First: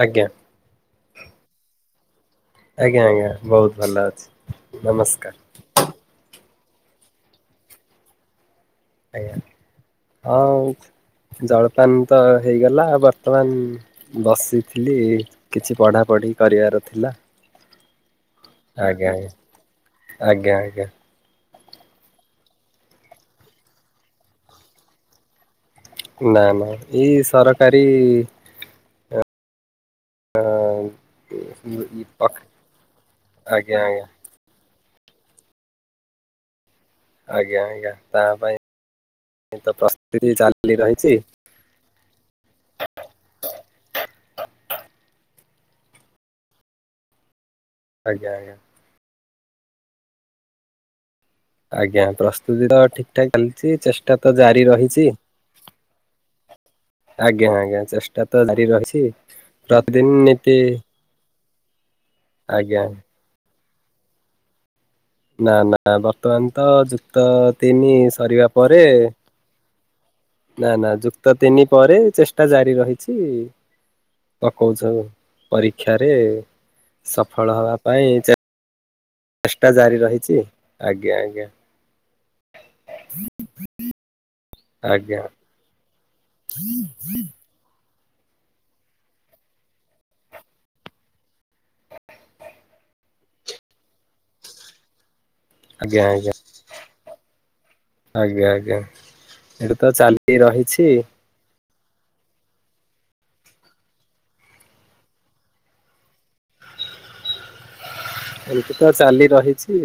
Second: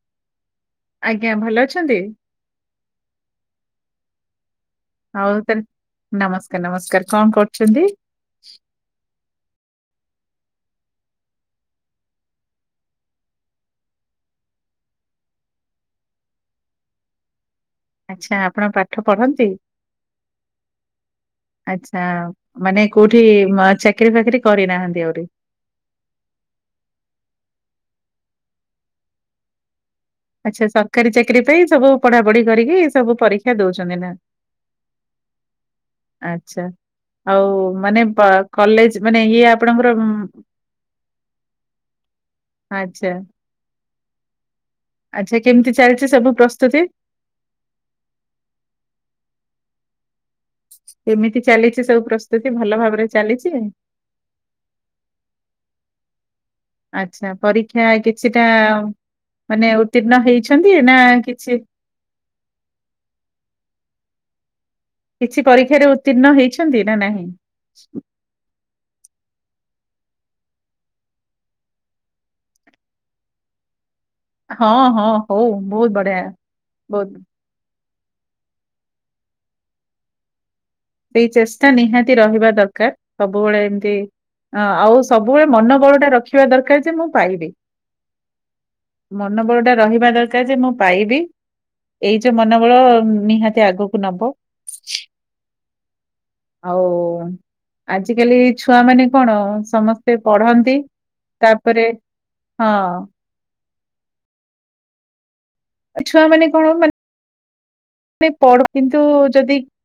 ଆଜ୍ଞା ଆଜ୍ଞା ଭଲ ଅଛନ୍ତି? ଆଜ୍ଞା, ଆଜ୍ଞା ବହୁତ ଭଲ ଅଛି। ନମସ୍କାର ହଉ ତାନ୍ ନମସ୍କାର ନମସ୍କାର କଣ କରୁଛନ୍ତି? ଆଜ୍ଞା ଅଉ ଜଳପାନ ତ ହେଇଗଲା। ବର୍ତ୍ତମାନ ବସିଥିଲି କିଛି ପଢାପଢ ଢ଼ି କରିବାର ଥିଲା। ଆଚ୍ଛା ଆପଣ ପାଠ ଆଜ୍ଞା ଆଜ୍ଞା ପଢ଼ନ୍ତି? ଆଜ୍ଞା ଆଜ୍ଞା ଆଛା ମାନେ କୋଉଠି ମ-ଚାକିରି ଫାକିରି କରିନାହାନ୍ତି ଆଉରି? ନା ନା ଏଇ ସରକାରୀ ଅ ଆଚ୍ଛା ସରକାରୀ ଚାକିରି ପାଇଁ ସବୁ ଆଜ୍ଞା ପଢାପଢି କରିକି ସବୁ ପରୀକ୍ଷା ଆଜ୍ଞା ଦଉଛନ୍ତି ନା? ଆଚ୍ଛା। ଆଉ ଆଜ୍ଞା ଆଜ୍ଞା ମାନେ ତା ବା ପାଇଁ କଲେଜ ମାନେ ଇଏ ତ ଆପଣଙ୍କର ଉଁ ପ୍ରସ୍ତୁତି ଚାଲି ରହିଛି ଆଚ୍ଛା। ଆଜି କେମିତି ଚାଲିଛି ସବୁ ପ୍ରସ୍ତୁତି? ଆଜ୍ଞା ଆଜ୍ଞା। କେମିତି ଚାଲିଛି ସବୁ ଆଜ୍ଞା ପ୍ରସ୍ତୁତି ଭଲ ତ ଭାବରେ ଠିକଠାକ ଚାଲିଛି ଚେଷ୍ଟା ତ ଜାରି ରହିଛି ଆଛା ଆଜ୍ଞା ଆଜ୍ଞା ପରୀକ୍ଷା ଚେଷ୍ଟା ତ କିଛିଟା ଜାରି ରହିଛି ମାନେ ପ୍ରତିଦିନ ଉତ୍ତୀର୍ଣ୍ଣ ହେଇଛନ୍ତି ନା [unintelligible] ସେ ଆଜ୍ଞାା। କିଛି ନା ପରୀକ୍ଷାରେ ନା ଉତ୍ତୀର୍ଣ୍ଣ ବର୍ତ୍ତମାନ ତ ହେଇଛନ୍ତି ନା ନାହିଁ? ଯୁକ୍ତ ତିନି ସରିବା ପରେ ନା ନା ଯୁକ୍ତ ତିନି ପରେ ଚେଷ୍ଟା ଜାରି ରହିଛି। ହଁ ପକଉଛୁ ହଁ ହଉ ବହୁତ ପରୀକ୍ଷାରେ ବଢିଆ ବହୁତ ସଫଳ ହବା ପାଇଁ ଚେଷ୍ଟା ଜାରି ରହିଛି। ଆଜ୍ଞା ସେଇ ଆଜ୍ଞା ଚେଷ୍ଟା ନିହାତି ରହିବା ଦରକାର ସବୁବେଳେ ଏମତି ଆଉ ଆଜ୍ଞା ସବୁବେଳେ ମନବଳ ଟା ରଖିବା ଦରକାର ଯେ ମୁଁ ପାଇବି ମନ ବଳ ଟା ରହିବା ଦରକାର ଯେ ମୁଁ ପାଇବି ଏଇ ଯୋଉ ମନବଳ ନିହାତି ଆଗକୁ ନବ। ଆଜ୍ଞା। ଆଜ୍ଞା। ଆଉ ଆଜିକାଲି ଆଜ୍ଞା ଆଜ୍ଞା ଛୁଆ ମାନେ କଣ ଏଇଟା ତ ସମସ୍ତେ ଚାଲି ପଢନ୍ତି ରହିଛି ତା ପରେ ହଁ ଛୁଆ ମାନେ କଣ ହ ମାନେ ପଢ ଏମିତି ତ କିନ୍ତୁ ଚାଲି ଯଦି ରହିଛି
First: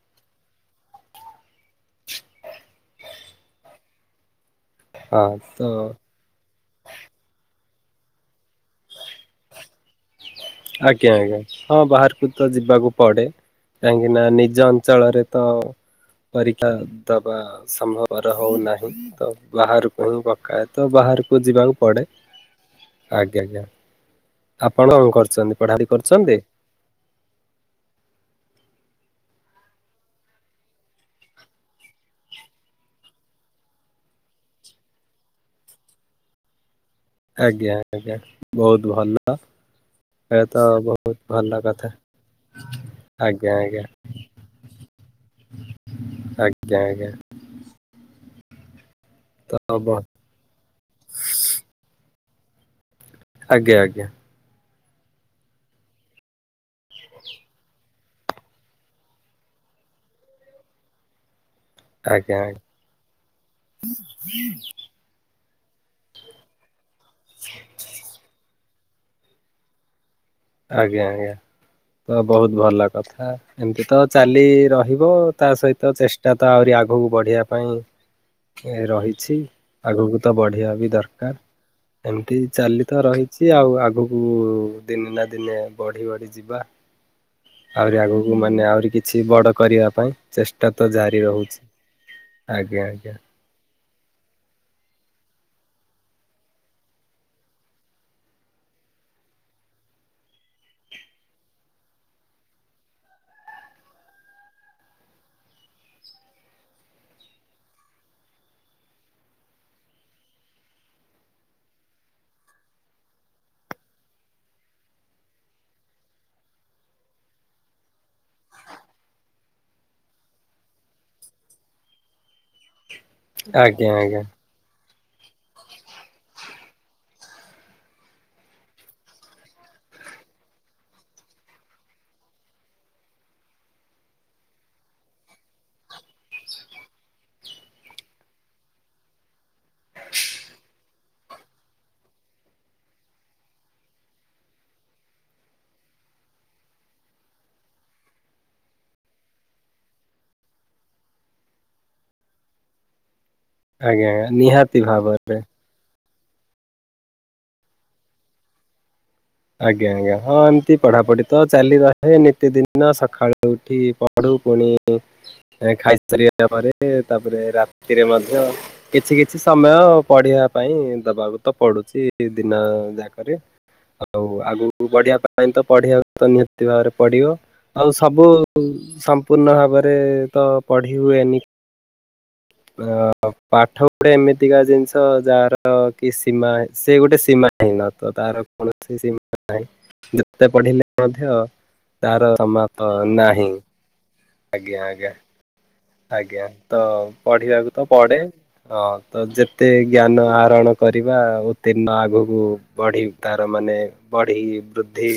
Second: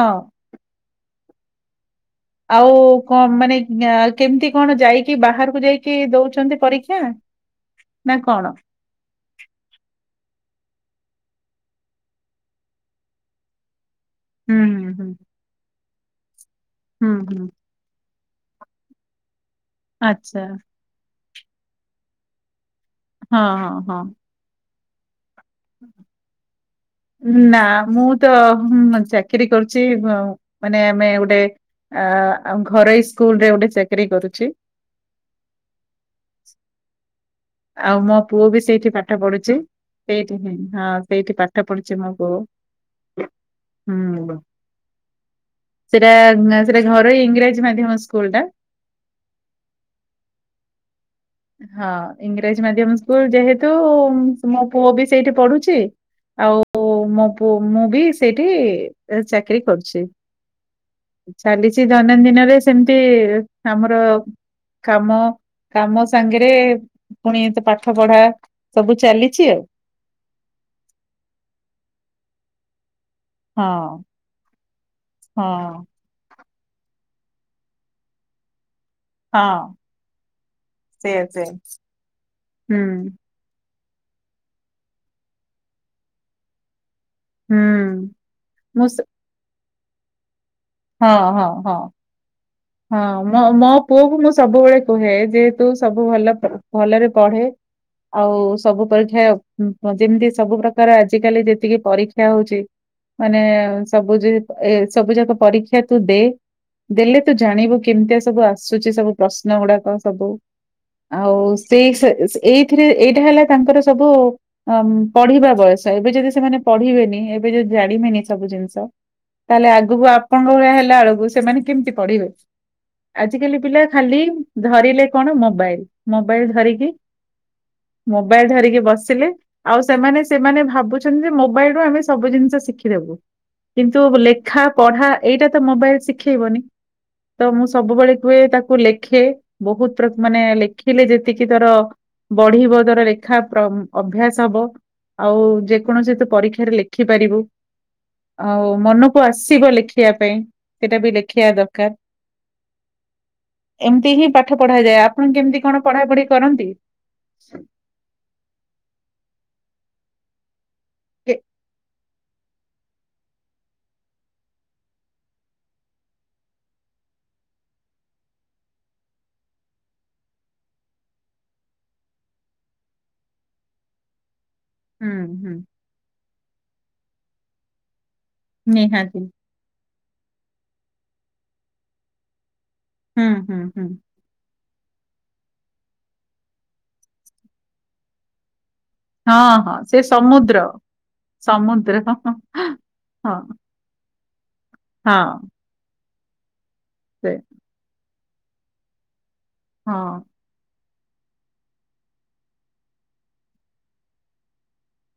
ହଁ। ଆଉ କଣ ମାନେ [unintelligible] ନ୍ୟୟ କେମିତି? କଣ ଯାଇକି ହଁ ତ ବାହାରକୁ ଯାଇକି ଦଉଛନ୍ତି ପରୀକ୍ଷା? ନା କଣ। ଆଜ୍ଞା ଆଜ୍ଞା ହଁ ବାହାରକୁ ତ ଯିବାକୁ ପଡେ କାହିଁକି ନା ହୁଁ ନିଜ ହୁଁ ଅଞ୍ଚଳରେ ତ ପରୀକ୍ଷା ହୁଁ ଦବା ହୁଁ ହୁଁ ସମ୍ଭବପର ହଉନାହିଁ ତ ବାହାରକୁ ହିଁ ଆଚ୍ଛା ପକାଏ ତ ବାହାରୁ କୁ ଯିବାକୁ ପଡ଼େ ହଁ ହଁ ହଁ। ଆପଣ ଙ୍କର ନାଁ ମୁଁ ତ। [unintelligible] ଚାକିରି କରୁଛି ମାନେ ଆମେ ଗୋଟେ ଅ ଘରୋଇ ସ୍କୁଲ ରେ ଗୋଟେ ଚାକିରୀ କରୁ [unintelligible] ଆ ଯି ଆଜ୍ଞା ଆଜ୍ଞା ବହୁତ ଭଲ। ପଢୁଛି। ସେଇଠି ଏଇ ହିଁ ତ ହଁ ବହୁତ ସେଇଠି ପାଠ ଭଲ କଥା ପଢୁଛି ମୋ ପୁଅ ଆଜ୍ଞା ଆଜ୍ଞା। ହୁଁ। ସେଟା ସେଟା ଆଜ୍ଞା ଆଜ୍ଞା ଘରୋଇ ଇଂରାଜୀ ମାଧ୍ୟମ ସ୍କୁଲ ଟା ହଁ [unintelligible] ଇଂରାଜୀ ମାଧ୍ୟମ ସ୍କୁଲ ଯେହେତୁ ଆଜ୍ଞା ଆଜ୍ଞା ମୋ ପୁଅ ବି ସେଇଠି ପଢୁଛି ଆଉ ଓ ମୋ ପୁ ମୁଁ ବି ସେଇଠି ଚାକିରୀ କରୁଛି ଚାଲିଛି ଆଜ୍ଞା ଦୈନନ୍ଦିନରେ ସେମିତି ଆମର କାମ କାମ ସାଙ୍ଗେରେ ପୁଣି ଏତେ ପାଠ ପଢା ସବୁ ଚାଲିଛି ଆଉ। ଆଜ୍ଞା ଆଜ୍ଞା ତ ବୋହୁତ ଭଲ କଥା ଏମତି ତ ହଁ ଚାଲି ରହିବ ତା ହଁ ସହିତ ଚେଷ୍ଟା ତ ଆହୁରି ଆଗୁକୁ ବଢେଇିବା ପାଇଁ ରହିଛି ହଁ ଆଗକୁ ତ ବଢ଼ିବା ବି ସେୟା ଦରକାର ସେୟା ଏମିତିନ୍ ହୁଁ ଚାଲି ତ ରହିଛି ଆଉ ଆଗ ଆଗକୁ ଦିନେ ନା ଦିନେ ବଢି ବଢି ଯିବା ଆହୁରି ହୁଁ ଆଗକୁ ମାନେ ମୁଁ ଆହୁରି ସେ କିଛି ବଡ କରିବା ପାଇଁ ଚେଷ୍ଟା ତ ହଁ ଜାରି ହଁ ରହୁଛି ହଁ। ଆଜ୍ଞା ହଁ ଆଜ୍ଞା ମ ମୋ ପୁଅ କ ମୁଁ ସବୁବେଳେ କୁହେ ଯେ ତୁ ସବୁ ଭଲ କ ଭଲରେ ପଢେ। ଆଉ ସବୁ ପରୀକ୍ଷା ଯେମିତି ସବୁ ପ୍ରକାର ଆଜିକାଲି ଯେତିକି ପରୀକ୍ଷା ହଉଛି। ମାନେ ସବୁ ଯା ଏ ସବୁ ଯାକ ପରୀକ୍ଷା ତୁ ଦେ ଦେଲେ ତୁ ଜାଣିବୁ କେମିତିଆ ସବୁ ଆସୁଛି ସବୁ ପ୍ରଶ୍ନ ଗୁଡାକ ସବୁ। ଆଉ ସେଇ ସେ ସେ ଏଇଥିରେ ଏଇଟା ହେଲା ତାଙ୍କର ସବୁ ଉଁ ପଢିବା ବୟସ। ଏବେ ଯଦି ସେମାନେ ପଢିବେନି ଏବେ ଯଦି ଜାଣିବେନି ସବୁ ଜିନିଷ। ତାହେଲେ ଆଗକୁ ଆପଣଙ୍କ ଭଳିଆ ହେଲା ବେଳକୁ ସେମାନେ କେମିତି। ପଢିବେ ଆଜିକାଲି ପିଲା ଆଜ୍ଞା ଖାଲି ଆଜ୍ଞା। ଧରିଲେ କଣ ମୋବାଇଲ ମୋବାଇଲ ଧରିକି ମୋବାଇଲ ଧରିକି ବସିଲେ ଆଉ ସେମାନେ ସେମାନେ ଭାବୁଛନ୍ତି ଯେ ମୋବାଇଲରୁ ଆମେ ସବୁ ଜିନିଷ ଶିଖିଦବୁ କିନ୍ତୁ ଲେଖା ପଢା ଏଇଟା ତ ମୋବାଇଲ ଶିଖେଇବନି। ତ ମୁଁ ସବୁବେଳେ କୁହେ ତାକୁ ଲେଖେ ବହୁତ ପ୍ରକ ମାନେ ଲେଖିଲେ ଯେତିକି ତୋର ବଢିବ ଦର ରେଖା ଅଭ୍ୟାସ ହବ। ଆଉ ଯେକୌଣସି ତୁ ପରୀକ୍ଷାରେ ଲେଖିପାରିବୁ। ଆଉ ମନକୁ ଆସିବ ଲେଖିବା ପାଇଁ ସେଇଟା ବି ଲେଖିବା ଦ କାର ଆଜ୍ଞା ଏମତି ହିଁ ଆଜ୍ଞା ପାଠ ପଢା ନିହାତି ଯାଏ ଆପଣଙ୍କୁ ଭାବରେ କେମତି କଣ ପଢା ପଢି କରନ୍ତି। ଆଜ୍ଞା ଆଜ୍ଞା ହଁ ଏମିତି ପଢାପଢି ତ କେ- ଚାଲି ସେ ନିତିଦିନ ସକାଳୁ ଉଠି ପଢୁ ପୁଣି ଖାଇସାରିବା ପରେ ତାପରେ ରାତିରେ ମଧ୍ୟ କିଛି କିଛି ସମୟ ପଢିବା ପାଇଁ ଦବାକୁ ତ ପଡୁଛି। ଦି ଦିନ ଯାହା କରିବେ। ହ [inaudible] ଆଉ ଆଗକୁ ବଢିବା ପାଇଁ ତ ପଢିବା ତ ନିହାତି ଭାବରେ ପଢିବ ଆଉ ସ ସବୁ ନିହାତି ସମ୍ପୂର୍ଣ୍ଣ ଭାବରେ ତ ପଢ଼ି ହୁଏନି। ହୁଁ ଅ ହୁଁ ପାଠ ହୁଁ ଗୁଡା ଏମିତିକା ଯେ ଜିନଷ ଯାହାର କି ସୀମା ସେ ଗୋଟେ ସୀମା ହିନ ତ ତାର କୌଣସି ସୀମା ହଁ ହଁ ସେ ନାହିଁ ଯେତେ ସମୁଦ୍ର ପଢିଲେ ମଧ୍ୟ ସମୁଦ୍ର ତାର ସମାପ୍ତ ହଁ ନାହିଁ। [inaudible] ଆଜ୍ଞା ଆଜ୍ଞା ହଁ ଆଜ୍ଞା ତ ସେ ପଢିବାକୁ ତ ପଡେ। ହଁ ତ ଯେତେ ହଁ ଜ୍ଞାନ ଆହରଣ କରିବା ଉତ୍ତୀର୍ଣ୍ଣ ଆଗକୁ ବଢି ତାର ମାନେ ବଢି ବୃଦ୍ଧି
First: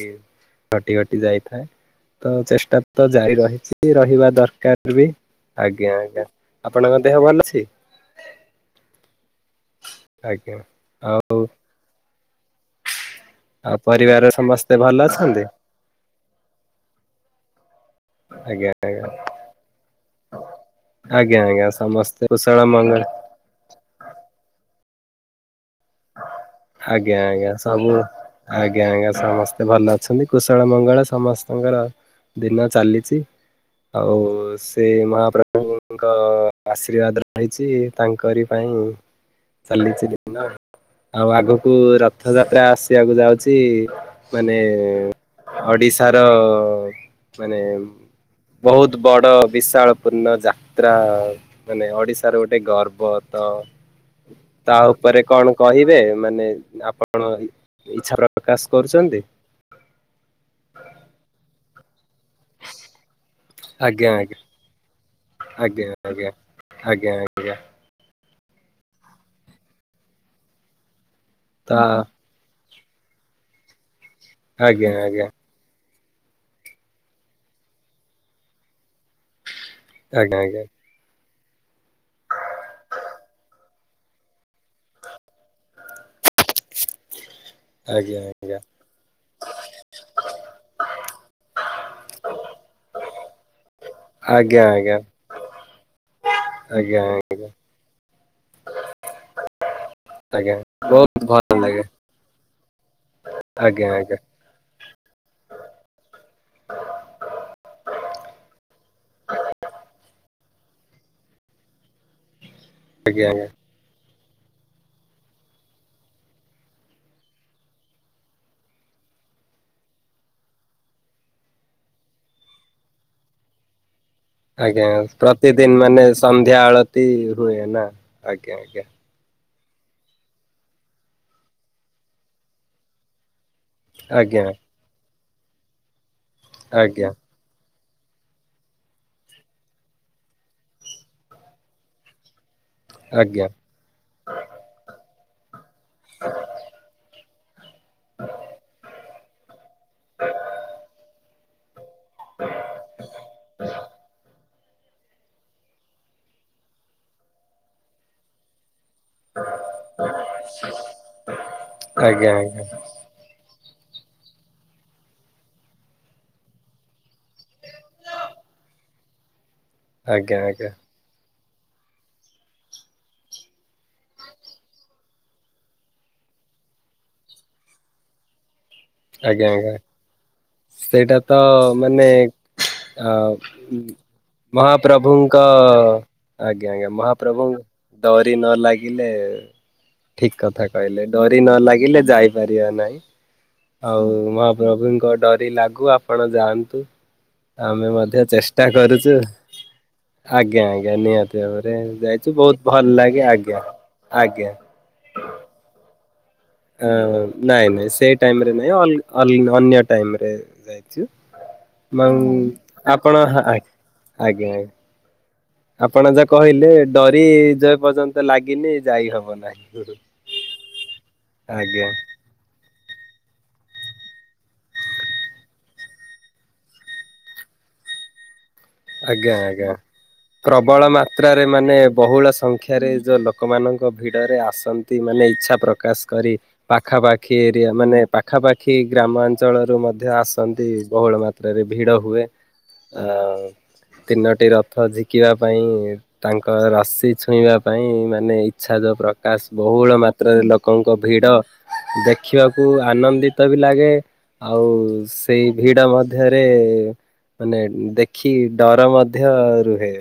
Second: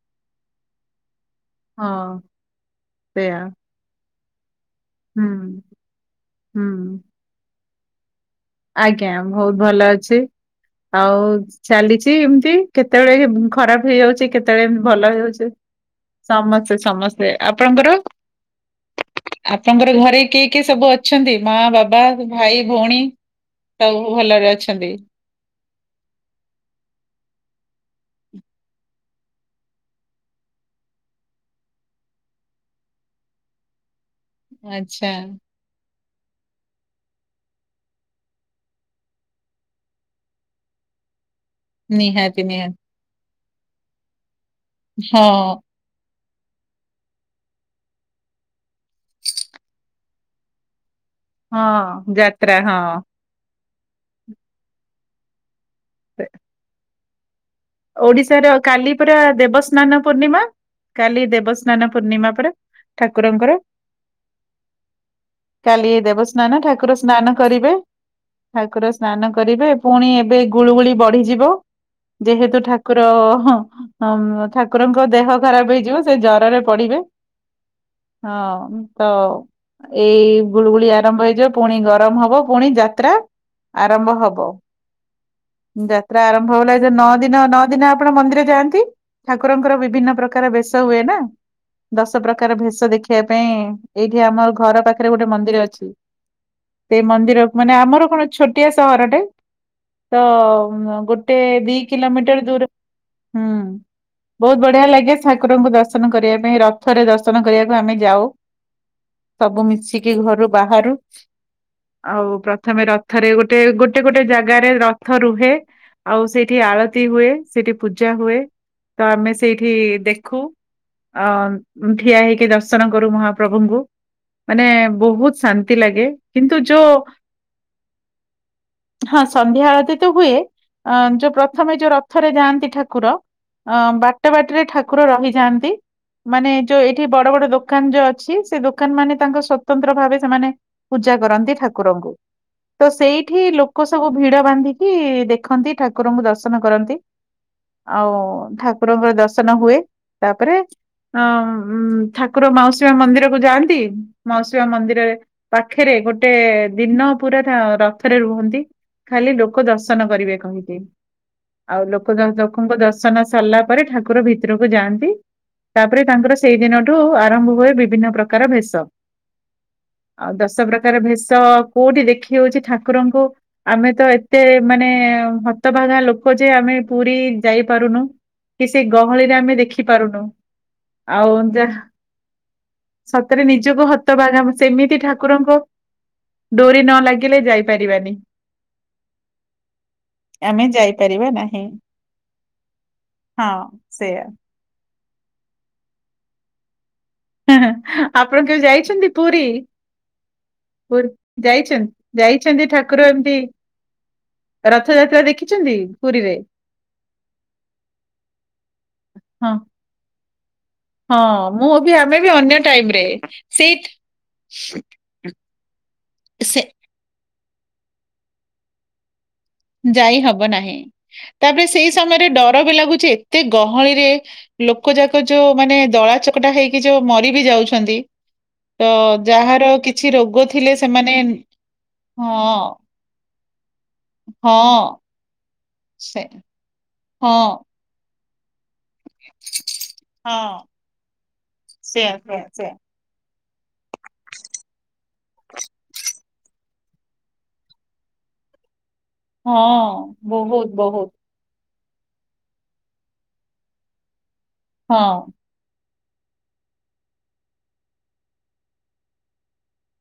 ଘଟି ଘଟି ଯାଇ ଥାଏ ହଁ ତ ଚେଷ୍ଟା ତ ଜାରି ସେୟା ରହିଛି ରହିବା ଦରକାର ବି। ହୁଁ ଆଜ୍ଞା ଆଜ୍ଞା ଆପଣଙ୍କ ହୁଁ ଦେହ ଭଲ ଅଛି? ଆଜ୍ଞା ବହୁତ ଭଲ ଅଛି ଆଜ୍ଞା। ଆଉ ଚାଲିଛି ଏମତି କେତେ କେତେବେଳେ ଆଉ ଖରାପ ପରିବାର ହେଇଯାଉଛି ସମସ୍ତେ କେତେବେଳେ ଭଲ ଅଛନ୍ତି ହେଇଯାଉଛି। ସମସ୍ତେ ସମସ୍ତେ ଆପଣଙ୍କର? ଆଜ୍ଞା ଆଜ୍ଞା। ଆପଣଙ୍କର ଘରେ କିଏ କିଏ ସବୁ ଅଛନ୍ତି ମା ଆଜ୍ଞା ବାବା ସମସ୍ତେ କୁଶଳ ଭାଇ ଭଉଣୀ? ମଙ୍ଗଳ ସବୁ ଭଲରେ ଅଛନ୍ତି। [inaudible] ଆଜ୍ଞା ଆଜ୍ଞା ସବୁ ଆଜ୍ଞା ଆଜ୍ଞା ସମସ୍ତେ ଭଲ ଅଛନ୍ତି କୁଶଳ ମଙ୍ଗଳ ସମସ୍ତଙ୍କର। ଦିନ ଚାଲିଛି ଆଉ ସେ ଆଚ୍ଛା ମହାପ୍ରଭୁଙ୍କୁ ଙ୍କ ଆଶୀର୍ବାଦ ରହିଛି ତାଙ୍କରି ପାଇଁ ଚାଲିଛି ଦିନ। ଆଉ ଆଗକୁ ନିହାତି ରଥଯାତ୍ରା ନିହାତି ଆସିବାକୁ ଯାଉଛି। ମାନେ ହଁ ଓଡିଶା ମାନେ ବହୁତ ବଡ ବିଶାଳ ପୂର୍ଣ୍ଣ ଯା ମାନେ ହଁ ଓଡିଶାର ଗୋଟେ ଯାତ୍ରା ହଁ ଗର୍ବ ତ ତା ଉପରେ କଣ କହିବେ ମାନେ ଆପଣ ଇଚ୍ଛା ଓଡିଶାର ପ୍ରକାଶ କାଲି ପୁରା କରୁଛନ୍ତି? ଦେବସ୍ନାନ ପୂର୍ଣ୍ଣିମା କାଲି ଦେବସ୍ନାନ ପୂର୍ଣ୍ଣିମା ପରେ ଠାକୁ ଆଜ୍ଞା ଆଜ୍ଞା। ଆଜ୍ଞା କାଲି ଆଜ୍ଞା ଦେବସ୍ନାନ ଠାକୁର ଆଜ୍ଞା ସ୍ନାନ ଆଜ୍ଞା କରିବେ। ଠାକୁର ସ୍ନାନ କରିବେ ପୁଣି ଏବେ ଗୁଳୁଗୁଳି ବଢିଯିବ ତ ଯେହେତୁ ଠାକୁର ଆଜ୍ଞା ଠାକୁରଙ୍କ ଆଜ୍ଞା ଦେହ ଖରାପ ହେଇଯିବ। ସେ ଜରରେ ପଡିବେ ହଁ ତ। ଆଜ୍ଞା ଏଇ ଗୁଳୁଗୁଳି ଆରମ୍ଭ ହେଇଯିବ। ପୁଣି ଗରମ ହବ ପୁଣି ଯାତ୍ରା ଆରମ୍ଭ ହବ ଯା ଆର୍ମଭ ହେଲା ନଅିନ। ଦିନ ନଅ ଦିନ ଆପଣ ଆଜ୍ଞା ମନ୍ଦିର ଆଜ୍ଞା ଯାଆନ୍ତି ଠାକୁରଙ୍କର ବିଭିନ୍ନ ପ୍ରକାର ବେଶ ହୁଏ ନା। ଦଶ ପ୍ରକାର ଭେଷ ଦେଖିବା ପାଇଁ ଏଇଠି ଆମର ଆଜ୍ଞା ଆଜ୍ଞା ଘର ଆଜ୍ଞା ପାଖରେ ଗୋଟେ ମନ୍ଦିର ଅଛି। ସେ ଆଜ୍ଞା ମନ୍ଦିରକୁ ମାନେ ଆମର କଣ ଛୋଟିଆ ସହରଟେ। ତ ଆଜ୍ଞା ବହୁତ ଗୋଟେ ଭଲ ଦି ଲାଗେ କିଲୋମିଟର ଦୂର। ହୁଁ ଆଜ୍ଞା ଆଜ୍ଞା ବହୁତ୍ ବଢିଆ ଲାଗେ ଠାକୁରଙ୍କୁ ଦର୍ଶନ କରିବା ପାଇଁ ରଥରେ ଦର୍ଶନ କରିବା ପାଇଁ ଆମେ ଯାଉ ସବୁ ମିଶିକି ଘରୁ ବାହାରୁ ଆଉ। ପ୍ରଥମେ ଆଜ୍ଞା ରଥରେ ଗୋଟେ ଗୋଟେ ଗୋଟେ ଜାଗାରେ ରଥ ରୁହେ ଆଉ ସେଇ ସେଇଠି ଆଳତି ହୁଏ ସେଇଠି ପୂଜା ହୁଏ ତ ଆମେ ସେଇଠି ଦେଖୁ। ଅ ଠିଆ ହେଇକି ଦର୍ଶନ କରୁ ମହାପ୍ରଭୁଙ୍କୁ। ମାନେ ଆଜ୍ଞା ଆଜ୍ଞା ବହୁତ ପ୍ରତିଦିନ ଶାନ୍ତି ମାନେ ଲାଗେ ସନ୍ଧ୍ୟା କିନ୍ତୁ ଯୋଉ ଆଳତି ହୁଏ ନା ଆଜ୍ଞା ଆଜ୍ଞା ହଁ। ସନ୍ଧ୍ୟା ଆଳତ ତ ହୁଏ ଯୋଉ ପ୍ରଥମେ ଯୋଉ ରଥରେ ଯାଆନ୍ତି ଠାକୁର। ଅ ବାଟ ଆଜ୍ଞା ବାଟରେ ଠାକୁର ରହିଯାଆନ୍ତି ମାନେ ଯୋଉ ଏଇଠି ଆଜ୍ଞା ବଡ ବଡ ଦୋକ ଦୋକାନ ଯୋଉ ଅଛି ସେ ଦୋକାନ ମାନେ ତାଙ୍କ ସ୍ଵତନ୍ତ୍ର ଭାବେ ସେମାନେ ପୂଜା କରନ୍ତି ଠାକୁରଙ୍କୁ ତ ସେଇଠି ଆଜ୍ଞା ଲୋକ ସବୁ ଭିଡ଼ ବାନ୍ଧିକି ଦେଖନ୍ତି ଠାକୁ ଠାକୁରଙ୍କୁ ଦର୍ଶନ କରନ୍ତି ଆଉ ଠାକୁରଙ୍କର ଦର୍ଶନ ହୁଏ। ତାପରେ ଅ ଠାକୁର ମାଉସୀ ମା ମନ୍ଦିର କୁ ଯାଆନ୍ତି ମାଉସି ଶ ମନ୍ଦିରରେ ପାଖରେ ଗୋଟେ ଦିନ ପୁରା ରଥରେ ରୁହନ୍ତି। ଖାଲି ଲୋକ ଦର୍ଶନ କରିବେ କହିକି ଆଉ ଲୋକ ଆଜ୍ଞା ଆଜ୍ଞା ଲୋକଙ୍କୁ ଦର୍ଶନ ସରିଲା ପରେ ତାପରେ ଠାକୁର ଭିତରକୁ ଯାଆନ୍ତି। ତାପରେ ତାଙ୍କର ସେଇ ଦିନଠୁ ଆରମ୍ଭ ହୁଏ ବିଭିନ୍ନ ପ୍ରକାର ବେଶ। ଆଉ ଆଜ୍ଞା ଦଶ ଆଜ୍ଞା। ପ୍ରକାର ଭେଷ। ତ କୋଉଠି ଦେଖି ହଉଛି ଠାକୁରଙ୍କୁ ଆମେ ତ ଏତେ ମାନେ। ସତ ବାଘା ଲୋକ ଯେ ଆମେ ପୁରୀ ଯାଇପାରୁନୁ। କି ସେଇ ଗହଳିରେ ଆଜ୍ଞା ଆମେ ଆଜ୍ଞା ଦେଖି ପାରୁନୁ ସେଇଟା ଆଉ ତ ଯାହା। ମାନେ ଅ ସତରେ ନିଜକୁ ହତ ବାଘାମ ସେମିତି ମହାପ୍ରଭୁଙ୍କ ଠାକୁରଙ୍କ ଆଜ୍ଞା ଡୋରି ଆଜ୍ଞା ନ ଲାଗିଲେ ମହାପ୍ରଭୁ ଯାଇ। ଡରି ନ ଲାଗିଲେ ଠିକ୍। କଥା ଆମେ କହିଲେ ଯାଇପାରିବା ଡରି ନ ନାହିଁ ଲାଗିଲେ ଯାଇପାରିବା ନାହିଁ ହଁ ଆଉ ସେଇୟା ମହାପ୍ରଭୁଙ୍କ ଡରି ଲାଗୁ ଆପଣ ଯାଆନ୍ତୁ ଆମେ ମଧ୍ୟ ଆପଣ କେବେ ଚେଷ୍ଟା ଯାଇଛନ୍ତି କରୁଛୁ। ପୁରୀ ଆଜ୍ଞା ଆଜ୍ଞା ପୁରୀ ନିହାତି ଭାବରେ ଯାଇଛନ୍ତି ଯାଇଛୁ ଯାଇଛନ୍ତି ବହୁତ ଭଲ ଠାକୁର ଲାଗେ ଏମିତି ଆଜ୍ଞା। ଆଜ୍ଞା। ରଥଯାତ୍ରା ଦେଖିଛନ୍ତି। ପୁରୀରେ ଅଁ ନାଇଁ ନାଇଁ ସେଇ ଟାଇମରେ ନାଇଁ ହଁ ଅଲ ଅନ୍ୟ ଟାଇମରେ- ଯାଇଛୁ। ହଁ ମୁଁ ବି ଆମେ ବି ଅନ୍ୟ ଟାଇମରେ ଆପଣ ହା ଆଜ୍ଞା ସେଇ ଆଜ୍ଞା ଉଂ ଆପଣ ଯା କହିଲେ ଡରି ଯେ ପର୍ଯ୍ୟନ୍ତ ଲାଗିନି ଯାଇ ହବନି। ଯାଇ ହବ ନାହିଁ ତାପରେ ଆଜ୍ଞା ସେଇ ସମୟରେ ଡର ବି ଲାଗୁଛି ଏତେ ଗହଳିରେ ଲୋକ ଯାକ ଯୋଉ ମାନେ ଦଳା ଚକଟା ହେଇକି ଯୋଉ ମରି ବି ଯାଉଛନ୍ତି। ତ ଆଜ୍ଞା ଆଜ୍ଞା ଯାହାର କିଛି ରୋଗ ଥିଲେ ପ୍ରବଳ ସେମାନେ ମାତ୍ରାରେ ମାନେ ବହୁଳ ହଁ ସଂଖ୍ୟାରେ ଯୋଉ ଲୋକ ଲୋକମାନଙ୍କ ଭିଡ଼ରେ ଆସନ୍ତି ହଁ ମାନେ ଇଚ୍ଛା ପ୍ରକାଶ ସେ କରି ହଁ ପାଖାପାଖି ଏରିଆ ମାନେ। ପାଖାପାଖି ଗ୍ରାମାଞ୍ଚଳରୁ ମଧ୍ୟ ହଁ ଆସନ୍ତି ବହୁଳ ମାତ୍ରାରେ ଭିଡ଼ ସେୟା ହୁଏ ସେୟା ସେୟା ଆଉ ତିନୋଟି ରଥ ଝିକିବା ପାଇଁ ତାଙ୍କ ରଶି ଛୁଇଁବା ପାଇଁ ମାନେ ଇଚ୍ଛା ଯୋଉ ପ୍ର କାସ ବହୁଳ ହଁ ମାତ୍ରାରେ ବହୁତ ଲୋକଙ୍କ ବହୁତ ଭିଡ ଦେଖିବାକୁ ଆନନ୍ଦିତ ବି ଲାଗେ ଆଉ ହଁ ସେଇ ଭିଡ ମଧ ଧ୍ୟରେ ମାନେ ଦେଖି ଡର ମଧ୍ୟ ରୁହେ।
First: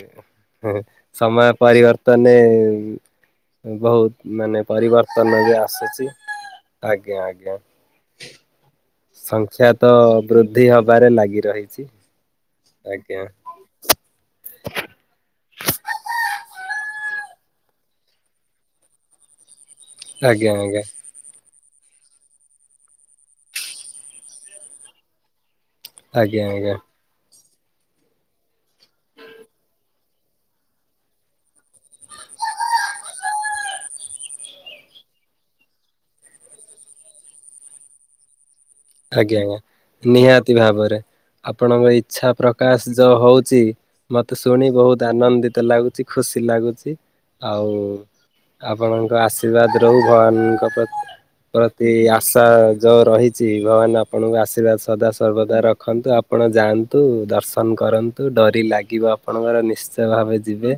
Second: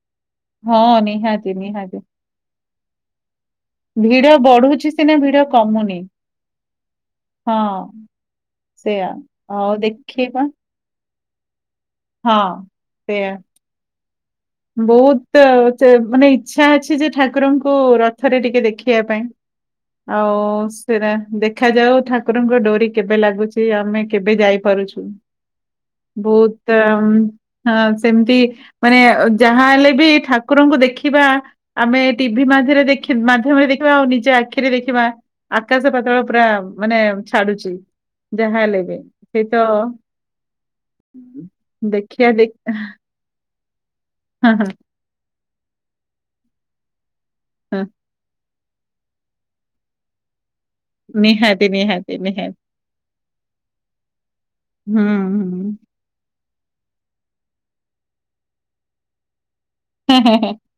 ହୁଁ ହଁ ସମୟ ନିହାତି ନିହାତି ପରିିବର୍ତ୍ତନେ ବହୁତ ଭିଡ ମାନେ ବଢୁଛି ସିନା ପରିବର୍ତ୍ତନ ଭିଡ ବି କମୁନି ଆସୁଛି। ଆଜ୍ଞା ଆଜ୍ଞା ହଁ ସେୟା ସଂଖ୍ୟା ହଉ ତ ଦେଖିବା ବୃଦ୍ଧି ହବାରେ ଲାଗ ଗି ରହିଛି। ହଁ। ଆଜ୍ଞା। ସେୟା ବହୁତ ଅ, ଚେ ମାନେ ଇଚ୍ଛା ଅଛି ଯେ ଠାକୁରଙ୍କୁ ରଥରେ ଟିକେ ଦେଖିବା ପାଇଁ ଆଜ୍ଞା ଆଉ ଆଜ୍ଞା ସେରା ଦେଖା ଦେଖାଯାଉ ଠାକୁରଙ୍କ ଡୋରି କେବେ ଲାଗୁଛି ଆମେ କେବେ ଯାଇପାରୁଛୁ! ଆଜ୍ଞା ବହୁତ ଆଜ୍ଞା। ଉଁ ହଁ ସେମିତି ମାନେ ଯାହା ହେଲେ ବି ଠାକୁରଙ୍କୁ ଦେଖିବା ଆମେ ଟିଭି ମାଧ୍ୟରେ ଦେଖି ମାଧ୍ୟମରେ ଦେଖିବା ଆଉ ନିଜ ଆ ଆଖିରେ ଦେଖିବା ଆକାଶ ପାତଳ ପୁରା ମାନେ ଛାଡୁଛି। ଯାହା ହେଲେ ବି ଆଜ୍ଞା ସେଇ ଆଜ୍ଞା ତ ନିହାତି ଭାବରେ। ଆପଣଙ୍କ ଦେଖିବା ଇଚ୍ଛା ଦେ ପ୍ରକାଶ ଯୋଉ ହଉଛି ମତେ ହଁ ହଁ ହଁ ଶୁଣି ବହୁତ ଆନନ୍ଦିତ ଲାଗୁଛି ଖୁସି ଲାଗୁଛି ଆଉ ଆପଣଙ୍କ ଆଶୀର୍ବାଦ ରହୁ ଭଗବାନଙ୍କ ପ୍ର ନିହାତି ପ୍ରତି ନିହାତି ଆଶା ନିହାତି ଯୋଉ ରହିଛି ଭଗବାନ ଆପଣଙ୍କୁ ଆଶୀର୍ବାଦ ହୁଁ ସଦା ସର୍ବଦା ହୁଁ। ରଖନ୍ତୁ ଆପଣ ଯାଆ ନ୍ତୁ ଦର୍ଶନ କରନ୍ତୁ ଡୋରି ଲାଗିବ ଆପଣଙ୍କର ନିଶ୍ଚୟ ଭାବେ ଯିବେ।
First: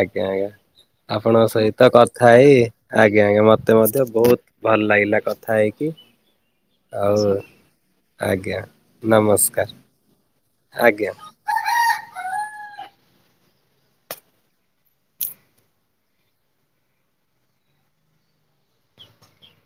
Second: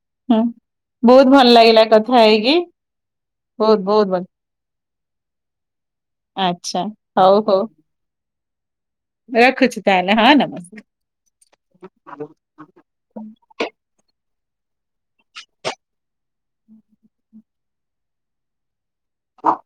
ଆଜ୍ଞା ଆଜ୍ଞା। ବହୁତ ଭଲ ଆପଣଙ୍କ ସହିତ ଲାଗିଲା କଥା ହେଇ ହେଇକି ଆଜ୍ଞା ଆଜ୍ଞା ମତେ ବହୁତ ମଧ୍ୟ ଭଲ ବହୁତ ଭଲ ଲାଗିଲ୍ ଲା କଥା ହେଇକି। ଆଚ୍ଛା ଆଉ ହଉ ହଉ। ଆଜ୍ଞା। ନମସ୍କାର ରଖୁଛି ତାହା ହେଲେ ହଁ ଆଜ୍ଞା। ନମସ୍କାର। ହୁଁ। ହଁ ହଁ